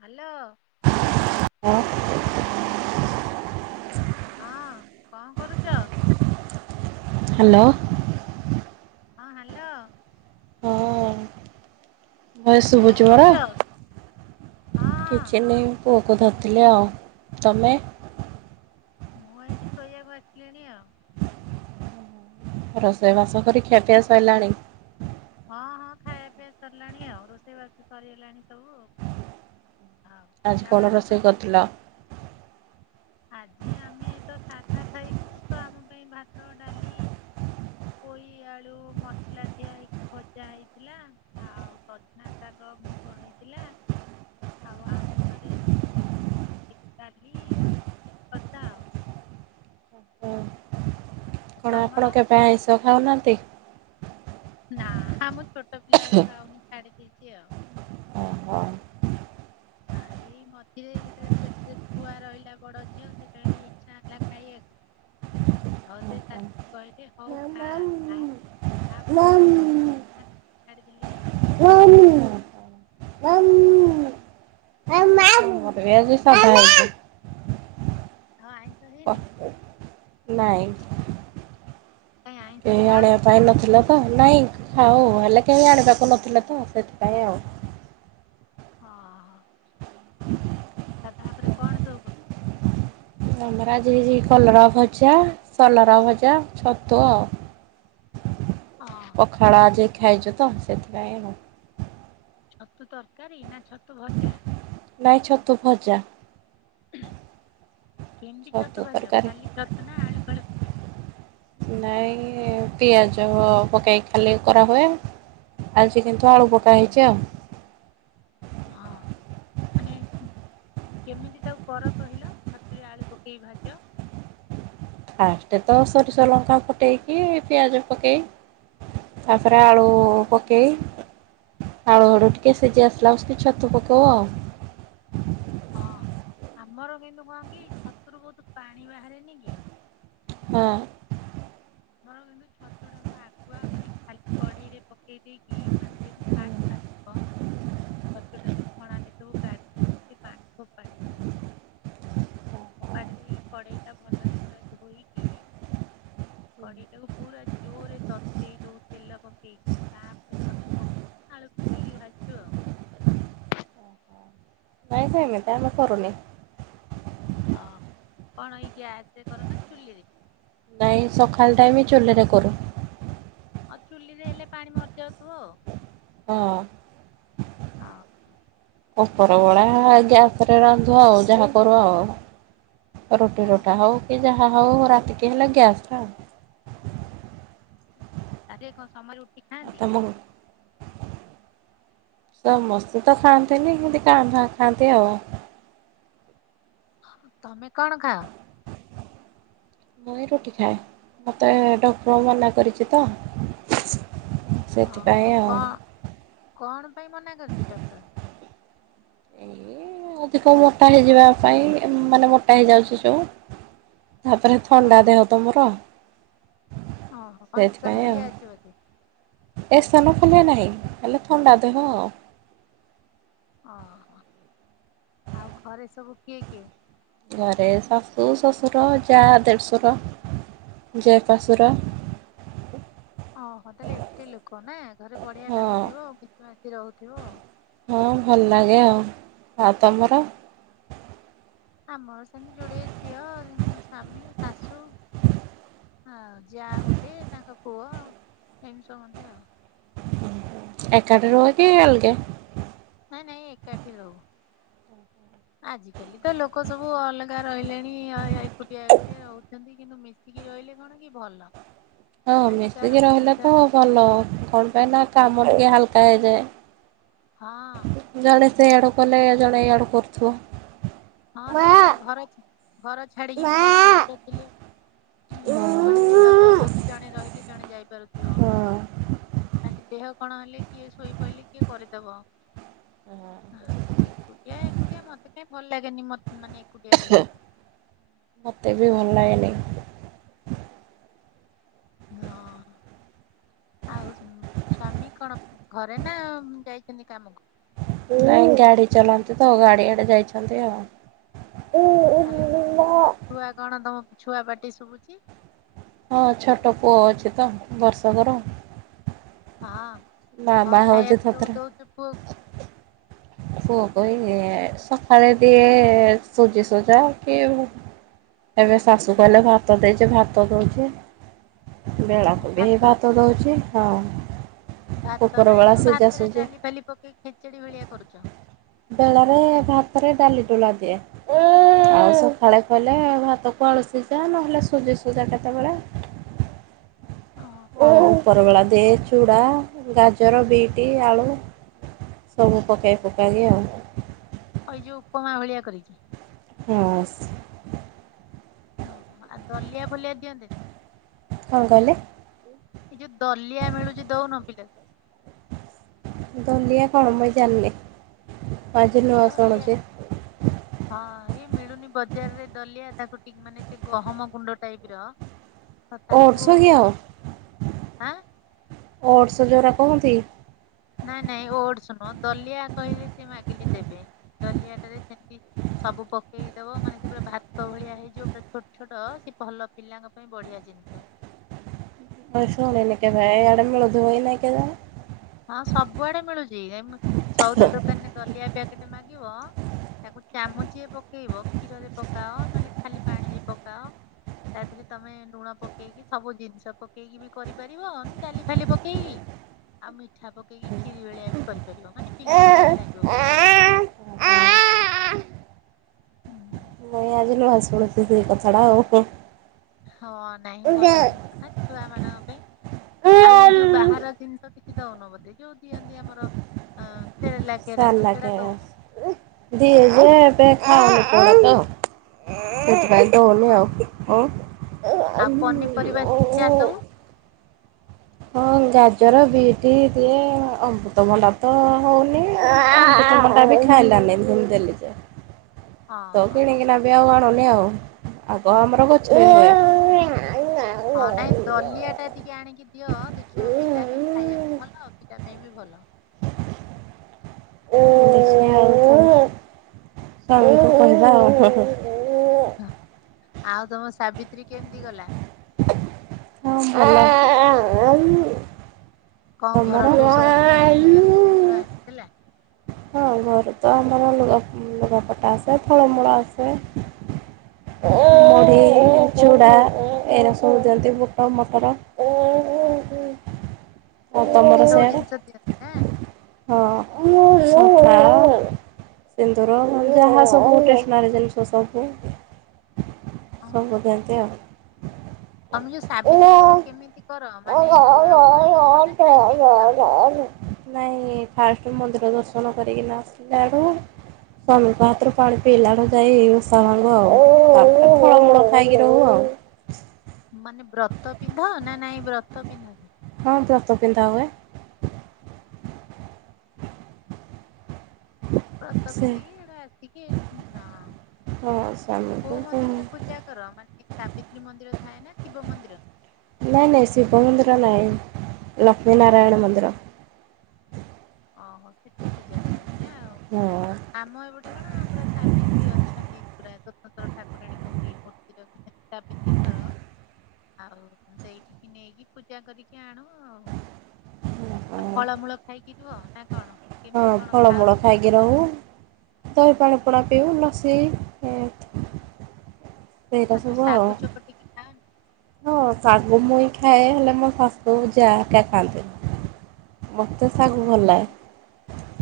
Hello. ହଁ ହଁ ଙ୍କ କରୁଚ? ହାଲୋ। ହଁ ହାଲୋ। ହଁ। ଭଏସ କଣ ଶୁଭୁଚି ମୋର କରୁଛ ହଁ କିଛି ନାଇ ଏ ପୁଅ କୁ ଧରଥିଲେ ଆଉ ତମେ ମୁଁ ଏଇଠି ଶୋଇବାକୁ ଆସିଲିଣି ଆଉ। ରୋଷେଇବାସ କରି ଖିଆପିଆ ସଇଲାଣି ହଁ ହଁ ଖାଇବା ପିଇବା ସରିଲାଣି ଆଉ ରୋଷେଇବାସ ସରିଗଲାଣି ସବୁ ଆଉ। ଆଉ ଆଜି କଣ ପିଲାମାନେ ତ ରୋଷେଇ ସବୁ- କରିଥିଲ? ଆଜି ଆମେ ତ ସାଧା ଖାଇବୁ ତ ଆମ ପାଇଁ ଭାତ ଡାଲି ପୋଇ ଆଳୁ ମସଲା ଦିଆ ହେଇ ଭଜା ହେଇଥିଲା ଆଉ ସଜନା ଶାଗ ହ ମୁଗ ହେଇଥିଲା। ଆଉ ଆଣି ତରେ ତ ମିତାଲି ଆଉ ଠିକ୍ କଥା ଆଉ। ଆଉ ଆଁ ତମର ଆପଣ କେବେ ଆଇଁଷ ଖାଉନାହାନ୍ତି? ନା ହାଁ ମୁଁ ଛୋଟ ପିଲା ବେଳୁ ଖାଉନି ଛାଡି ଦେଇଚି ଆଉ। ହଁ। ଖାଏ ଏଇ ମଝିରେ ଯେତେବେଳେ ପେଟ୍ରେ ଛୁଆ ରହିଲା ବଡ ଝିଅ ସେତେବେଳେ ଟିକେ ଇଛା ହେଲା ଖାଇଆକୁ। ହଉ ସେ ସାର୍ କହିଲେ ହଉ ଖା ଖା ତାପରେ ପୁଣି ମୋର [unintelligible] ଛାଡ଼ିଦେଲି ଆଉ। ନା ତମର ମୋର ବି ଆଜି ସାଧା ହେଇଚି। କଁ ଆଁଇଷ ହେଇନି। ନାଇଁ। କାଇଁ ଆଇଁଷ କେହି ଆଣିବା ଖାଅନି ନା ପାଇଁ କଣ? ନଥିଲା ତ। ନାଇଁ ହଉ ହେଲେ କେହି ଆଣିବାକୁ ନଥିଲେ ତ ସେଥିପାଇଁ ଆଉ। ଅ ହ। ଗାଧୁଆପରେ କଣ ସବୁ କଲ ଆମର ଆଜି ହେଇଚି କଲରା ଭଜା, ସଲରା ଭଜା, ଛତୁ ଆଉ। ହଁ ପଖାଳ ଆଜି ଖାଇଚୁ ତ। ସେଥିପାଇଁ ଆଉ। ଛତୁ ତରକାରୀ ନା ଛତୁ ଭଜା। ନାଇଁ ଛତୁ ଭଜା। [unintelligible] କେମତି ଛତୁ ଭାଜ ଖାଲି ଛତୁ ନା ଆଳୁ ଫାଳୁ ପକେଇକି? ହୁଁ ପିଆଜ ପକାଇ ଖାଲି କରା ହୁଏ। ଆଉ ଚିକେନ୍ ତୁ ଆଳୁ ପକା ହେଇଚି ଆଉ। ହଁ ମାନେ ଉ କେମିତି ତାକୁ କର କହିଲ? ଛତୁରେ ଆଳୁ ପକେଇ ଭାଜ। ଫାଷ୍ଟ ତ ସୋରିଷ ଲଙ୍କା ଫୁଟେଇ କି ପିଆଜ ପକେଇ ତାପରେ ଆଳୁ ପକେଇ ଆଳୁ ହଡୁ ଟିକେ ସିଝି ଆସିଲା ଆସିକି ଛତୁ ପକେଇବ ଆଉ ଓହୋ ଆମର କିନ୍ତୁ କଣ କି? ଛତୁରୁ ବହୁତୁ ପାଣି ବାହାରେନିକି। ହଁ। ମର କିନ୍ତୁ ଛତୁ ଟାକୁ ଆଗୁଆ ମାନେ ଖାଲି କଡେଇରେ ପକେଇ ଦେଇକି ମାନେ ଯେମ୍ [unintelligible] ପ ଛତୁଟାକୁ ଛଣା ଭିତରୁ କାଢିଦେଇକି ପା ଫୋପାଡି ଦଉ। ଫୋପାଡି ଦେଇ କଡେଇ ଟା ଭଲରେ ପୁରା ଧୋଇକି କଡେଇଟାକୁ ପୁରା ଜୋରରେ ତତେଇ ଦଉ ତେଲ ପକେଇକି ତାପରେ ଛତୁ ପକେଇ ଆଳୁ ପକେଇକି ଭାଜୁ ଆଉ ନାଇଁ ସେମିତି ଆମେ କରୁନି। ଅ କଣ ଏଇ ଗ୍ୟାସ ରେ କର ନା ଚୁଲିରେ? ନାଇଁ ସଖାଳ ଟାଇମ୍ ଚୁଲିରେ କରୁ। ଆଉ ଚୁଲିରେ ହେଲେ ପାଣି ମରି ଯାଉଥିବ। ହଁ। [unintelligible] ଉପର ବଳା ଗ୍ୟାସ ରେ ରାନ୍ଧୁ ଆଉ ଯାହା କରୁ ଆଉ। ରୁଟି ହଁ ରୁଟା ହଉ କି ଜାହା ହଉ ରାତି କି ହେଲେ ଗ୍ୟାସ୍ ଟା। ଆଗେ କଣ ସମ‌ଏ ରୁଟି ଖାଇନ୍ତି ତମ ଘରେ? ସମସ୍ତେ ତ ଖାଆନ୍ତିନି କିମତି କାଁଆ ଭାଁଆ ଖାଆନ୍ତି ଆଉ। ତମେ କଣ ଖାଅ? ମୁଁ ଇ ରୁଟି ଖାଏ ମୋତେ ଡକ୍ଟର ମନା କରିଚି ତ। ସେଥିପାଇଁ ଆଉ। କାଇଁ ମନା କରଚି ଡକ୍ଟର? ଉଁ ଅଧିକ ମୋଟା ହେଇଯିବା ପାଇଁ। ଏ ମାନେ ମୋଟା ହେଇଯାଉଚି ଯୋଉ। ତାପରେ ଅ ଥଣ୍ଡା ଦେହ ତ ମୋର। ଓହୋ କଣ ଇସନଫୁଲିଆ ଅଛି ବୋଧେ? ଇସୁନୁଫୁଲିଆ ନାହିଁ, ହେଲେ ଥଣ୍ଡା ଦେହ ଆଉ। ଓହୋ ଆଉ ଘରେ ସବୁ କିଏ କିଏ? ଘରେ ଶାଶୁ, ଶଶୁର, ଯା, ଦେଢ଼ଶୁର। ଜେପାଶୁର। ଓହୋ ତାହେଲେ ଏତେ ଲୋକ ନା ଘରେ ବଢିଆ ହଁ ଲାଗୁଥିବ ଆଉ ମିଶି ମାସି ରହୁଥିବ ଆଉ। ହଁ ଭଲ ଲାଗେ। ଆଉ। ଆଉ ତମର? ଆମର ସେମତି ଯୋଡେ ଝିଅ ଉଁ ସ୍ଵାମୀ, ଶାଶୁ। ଆଉ ଯା ଗୋଟେ ତାଙ୍କ ପୁଅ ଏମତି ସମସ୍ତେ ଆଉ। ଏକାଠି ରୁହ କି ଅଲଗା? ନା ନାଇଁ ଏକାଠି ରହୁ। ଆଜ କାଲି ତ ଲୋକ ସବୁ ଅଲଗା ରହିଲେଣି ଆଁ ଏକୁଟିଆ ଏକୁଟିଆ ରହୁଛନ୍ତି କିନ୍ତୁ ମିଶିକି ଅ ରହିଲେ କଣ କି ଭଲ। ହଁ ଆଜି କାହାର ମିଶିକି ରହିଲେ ଅସୁବିଧା ତ ଭଲ, କଣ ପାଇଁ ନା କାମ ଟିକେ ହାଲକା ହେଇଯାଏ। ହଁ। ଜଣେ ସେ ଆଡୁ କଲେ ଜଣେ ଇଆଡୁ କରୁଥିବ। ହଁ ତାପରେ ଘର ଘର ଛାଡିକି ବି ଶାଶୁ ଶଶୁର ରହୁଥିଲେ। ହଁ ଯଦି କୁଆଡେ ଯିବାକୁ ହବ ବି ଜଣେ ରହିଲେ ଜଣେ ଯାଇପାରୁଥିବ। ଆଜି ଦେହ କଣ ହେଲେ କିଏ ଶୋଇପଇଲେ କିଏ କରିଦବ। ହଁ ଏକୁଟିଆ ଏକୁଟିଆ ମତେ କାଇଁ ଭଲ ଲାଗେନି, ମ ମତେ ବି ଭଲ ଲାଗେନି। ହଁ। ଆଉ ସୁ ସ୍ଵାମୀ କଣ ଘରେ ନା ଯାଇଛନ୍ତି କାମକୁ? ନାଇଁ ଗାଡି ଚଲାନ୍ତି ତ ଗାଡିଆଡେ ଯାଇଛନ୍ତି ଆଉ। ତାହେଲେ ଘ- [inaudible] ଛୁଆ କଣ ତମ ଛୁଆ ପାଟି ଶୁଭୁଚି। ହଁ ଛୋଟ ପୁଅ ଅଛି ତ ବର୍ଷକର। ହଁ କଁ ମାମା ହଉଛି ଖାଇଆକୁ ସବୁ ଥଥରା। ଦଉଛ ପୁଅକୁ? ପୁଅକୁ ଇଏ ସକାଳେ ଦିଏ ସୁଜିସୁଜା କି ଏବେ ଶାଶୂ କହିଲେ ଭାତ ଦେଇଚି ଭାତ ଦଉଚି। ବେଳାକୁ ବି ହେ ଭାତ ଦଉଚି ଆଉ। ଭାତ ନା ଏଇ ଯୋଉ ଭାତରେ ସୁଜି ଡାଲି ଫାଲି ପକେଇକି ଖେଚେଡି ଭଳିଆ କରୁଚ? ବେଳରେ ଭାତରେ ଡାଲି ଡୋଳା ଦିଏ ଆଉ ସଖାଳେ କଲେ ଭାତ ଆଳୁସିଜା ନହେଲେ ସୁଜିସୁଜା କେତେବେଳେ। [inaudible] ଓହୋ ଉପରବେଳା ଦିଏ ଚୁଡ଼ା, ଗାଜର, ବିଟି, ଆଳୁ ସବୁ ପକେଇ ପୁକାକି ଆଉ। ଏଯୋଉ ଉପମା ଭଳିଆ କରିକି। ଅଁ ସ। ଓହୋ ଆଉ ଦଲିଆ ଫଲିଆ ଦିଅନ୍ତିନି। କଁ କହିଲେ? ଏଇ ଯୋଉ ଦଲିଆ ମିଳୁଚି ଦଉନ ପିଲାକୁ? ଦଲିଆ କଣ ମୁଁ ଜାଣନି? ଦଲିଆ ହଁ ଏଇ ମିଳୁନି ବଜାରରେ ଦଲିଆ। ତାକୁ ଟିକ ମାନେ ସେ ଗହମ ଗୁଣ୍ଡ ଟାଇପର ଓଟ୍ସ କି ଆଉ, ଆଁ ଓଟ୍ସ୍ ଯୋଉରା କୁହନ୍ତି। ନାଇଁ ନାଇଁ ଓଟ୍ସ୍ ନୁହଁ ଦଲିଆ କହିଲେ ସେ ମାଗିଲେ ଦେବେ, ଦଲିଆଟାରେ ସେମତି ସବୁ ପକେଇ ଦବ ମାନେ ସେ ପୁରା ଭାତ ଭଳିଆ ହେଇଯିବ, ପୁରା ଛୋଟ ଛୋଟ ସେ ଭଲ ପିଲାଙ୍କ ପାଇଁ ବଢିଆ ଜିିନ ଷ। ମୁଁ ଶୁଣିନି କେଭେ ଏଇଆଡ଼େ ମିଳୁଥିବ କି ନାହିଁ କେଜାଣି। ହଁ ସବୁଆଡେ ମିଳୁଚି ସଉଦା ଦୋକାନରେ ଦଲିଆ ପ୍ୟାକେଟ ମାଗିବ ତାକୁ ଚାମୁଚେ ପକେଇବ କ୍ଷୀରରେ ପକାଅ ନହେଲେ ଖାଲି ପାଣିରେ ପକାଅ ତା ଦେହରେ ତମେ ଲୁଣ ପକେଇକି ସବୁ ଜିନିଷ ପକେଇକି ବି କରିପାରିବ ଇଁ ଡାଲି ଫାଲି ପକେଇକି ଆଉ ମିଠା ପକେଇକି ଖିରି ଭଳିଆ ବି କରିପାରିବ ମାନେ ପିଲାଙ୍କୁ ଓହୋ। ଭଲ ଲାଗିବ [inaudible] ହୁଁ। [unintelligible] ହଁ ନାଇଁ ଭଲ ଜିନିଷ ନା ଛୁଆ ମାନଙ୍କ ପାଇଁ ଆଉ ଏଇ ଯୋଉ ବାହାର ଜିନିଷ କି ଦଉନ ବୋଧେ ଯୋଉ ଦିଅନ୍ତି ଆମର ଆଁ ସେରେଲା କେରଙ୍ଗ ସେଟା ଦଉନ ଦିଆ ଯାଏ ଏବେ ଖାଉନି କଉଟା ତ ସେଥିପାଇଁ ଦଉନି ହଁ ଆଉ ଅ ଆଉ ପନିପରିବା ସିଝା ସବୁ ହଁ ଗାଜର ବିଟି ଦିଏ ଅମୃତଭଣ୍ଡା ତ ହଉନି ଟା ବି ଖାଇଲାନି ଭୁମି ଦେଲି ଯେ ହଁ ତ ହଁ। କିଣିକିନା ବି ଆଉ ଆଣୁନି ଆଉ ଆଗ ଆମର ଗଛ ରେ ହୁଏ। ଆଉ ହଁ ନାଇଁ ଦଲିଆ ଟା ଟିକେ ଆଣିକି ଦିଅ ଦେଖିବ ପିଲା ବି ଖାଇବାକୁ ଭଲ ପିଲା ପାଇଁ ବି ଭଲ। ହଁ [unintelligible] ହଁ। ଆଉ ତମ ସାବିତ୍ରୀ କେମିତି ଗଲା? [unintelligible] କଣ ଘରଠୁ ସବୁ ନୂଆ ଲୁଗା ଭାରତୁର ଆସିଥିଲା। ହଁ ଘରୁ ତ ଆମ ଲୁଗା ଲୁଗାପଟା ଆସେ ଫଳ ମୂଳ ଆସେ ମୁଢି ଚୂଡା ଏଇରା ସବୁ ଦିଅନ୍ତି ବୁଟ ମଟର [inaudible] [unintelligible] ତମର ଏତେ ସବୁ ସିଆଡ଼େ ଜିନିଷ ଦିଅନ୍ତି ନା! [unintelligible] ସିନ୍ଦୁର ଯାହା ସବୁ ଷ୍ଟେସନାରୀ ଜିନିଷ ସବୁ ହଁ ସବୁ ଦିଅନ୍ତି ଆଉ। ତମେ ଯୋଉ ସାବିତ୍ରୀ କର କେମିତି କର ମାନେ ପୁରା ଉପାସ କର ନା ଖାଇ ପିକି କର? ନାଇଁ ଫାଷ୍ଟ ମନ୍ଦିର ଦର୍ଶନ କରିକିନା ଆସିଲା ଆଡୁ ସ୍ୱାମୀଙ୍କ ହାତରୁ ପାଣି ପିଇଲା ଆଡୁ ଯାଇ ଓଷା ଭାଙ୍ଗ ଆଉ ତାପରେ ଫଳମୂଳ ଖାଇକି ରହୁ ଆଉ ମାନେ ବ୍ରତ ପିନ୍ଧ ନା ନାଇଁ ବ୍ରତ ପିନ୍ଧନି? ହଁ ବ୍ରତ ପିନ୍ଧା ହୁଏ। ବ୍ରତ ସେ ପିନ୍ଧିକି ଏଟା ରାତିକି ହଁ। ହଁ ସ୍ୱାମୀଙ୍କୁ କୋଉ ମନ୍ଦିରରେ ପୂଜା କର ମାନେ ସାବିତ୍ରୀ ମନ୍ଦିର ଥାଏ ନା ଶିବ ମନ୍ଦିର ନାଇଁ ନାଇଁ ଶିବ ମନ୍ଦିର ନାହିଁ ଲକ୍ଷ୍ମୀ ନାରାୟଣ ମନ୍ଦିର। ଅହ ସେଠି ପୂଜା କରନ୍ତି ନା। ହଁ ଆମ ଏପଟେ କଣ ପୁରା ସାବିତ୍ରୀ ଅଛନ୍ତି। ଠାକୁରାଣୀଙ୍କ ମୂର୍ତ୍ତି ରଖିଛନ୍ତି ସାବିତ୍ରୀ ଙ୍କର ଆଉ ସେଇଠିକି ନେଇକି ପୂଜା କରିକି ଆଣୁ ଆଉ ଆଉ ହଁ। ଫଳମୂଳ ଖାଇକି ରୁହ ନା। କଣ ହଁ କେମିତି କଣ ଖାଅ ଫଳମୂଳ ସବୁ? ଖାଇକି ରହୁ ଦହି ପାଣି ପିଉ ଲସି ସେଇଟା ଯୋଉ ସବୁ ଆଉ ଶାଗୁ ଚକଟିକି ଖାଅନି? ହଁ କାଗ ମୁଇ [unintelligible] ହ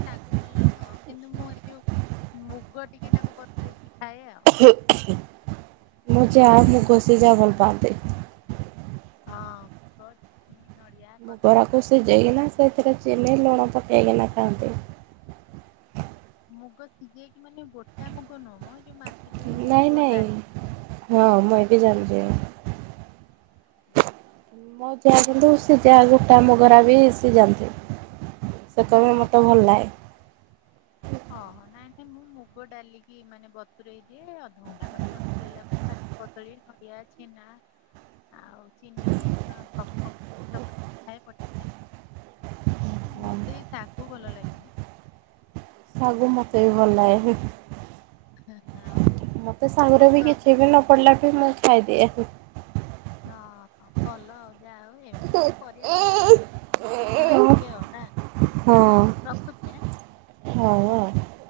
ତାଗ ଭଲ ନହ କିନ୍ତୁ ମୁଁ ଏଇ ଯୋଉ ମୁଗ ଟିକେ ନାକୁ ବତରେଇଛିି। ମୁଗରେ ମାନେ [unintelligible] ହଁ। ନଡିଆ ମୁଗ କଦଳୀ ରାକୁ ସବୁ ପକେଇକି ସିଝେଇକିନା ସେଥିରେ ଚିନି ଲୁଣ ପକେଇକିନା ଥାଆନ୍ତି। ମୁଗ ସିଝାଇକି ମାନେ ଗୋଟା ମୁଗ ନମ ଯଉ ନାଇଁ ନାଇଁ ହଁ ମୁଁ ଏ ବି ଜାଣିଛି ଆଁ ମୋ ଯାହା କିନ୍ତୁ ସିଝା ଗୋଟା ମୁଗରା ବି ସିଝାନ୍ତି। ସେ କହିବେ ଓ ମତେ ଭଲ ଗୋଟା ଲାଗେ। ହଁ ନାଇଁ ମୁଁ ମୁଗ ଡାଲିକି ମାନେ ବତୁରଇ ଦିଏ ଅଧଘଣ୍ଟା ଖଣ୍ଡେ ବତୁରଇଲା ପରେ ତାକୁ ପତଲେଇ ନା। ଆଉ ଚିନି ସବୁ ଶୀତ ଖ ପ ଖ ମତେ ଏଇ ଶାଗୁ ଭଲ ଲାଗେନି। ଶାଗୁ ମୋତେ ବି ଭଲ ଲାଗେ। ଆଉ ମତେ ସାଙ୍ଗରେ ବି ଅମୃତ କିଛି ବି ନ ପଡିଲା ବି ମୁଁ ଖାଇଦିଏ ଆକୁ ନା ଭଲ ଆଉ ଯାହା ହଉ ଏମତି ତ କରିବା କଥା। [unintelligible] ଏତିକି ଆଉ ନା। ହଉ ହଁ ରଖୁଛି ଆଁ। ହୋଉ ଆଉ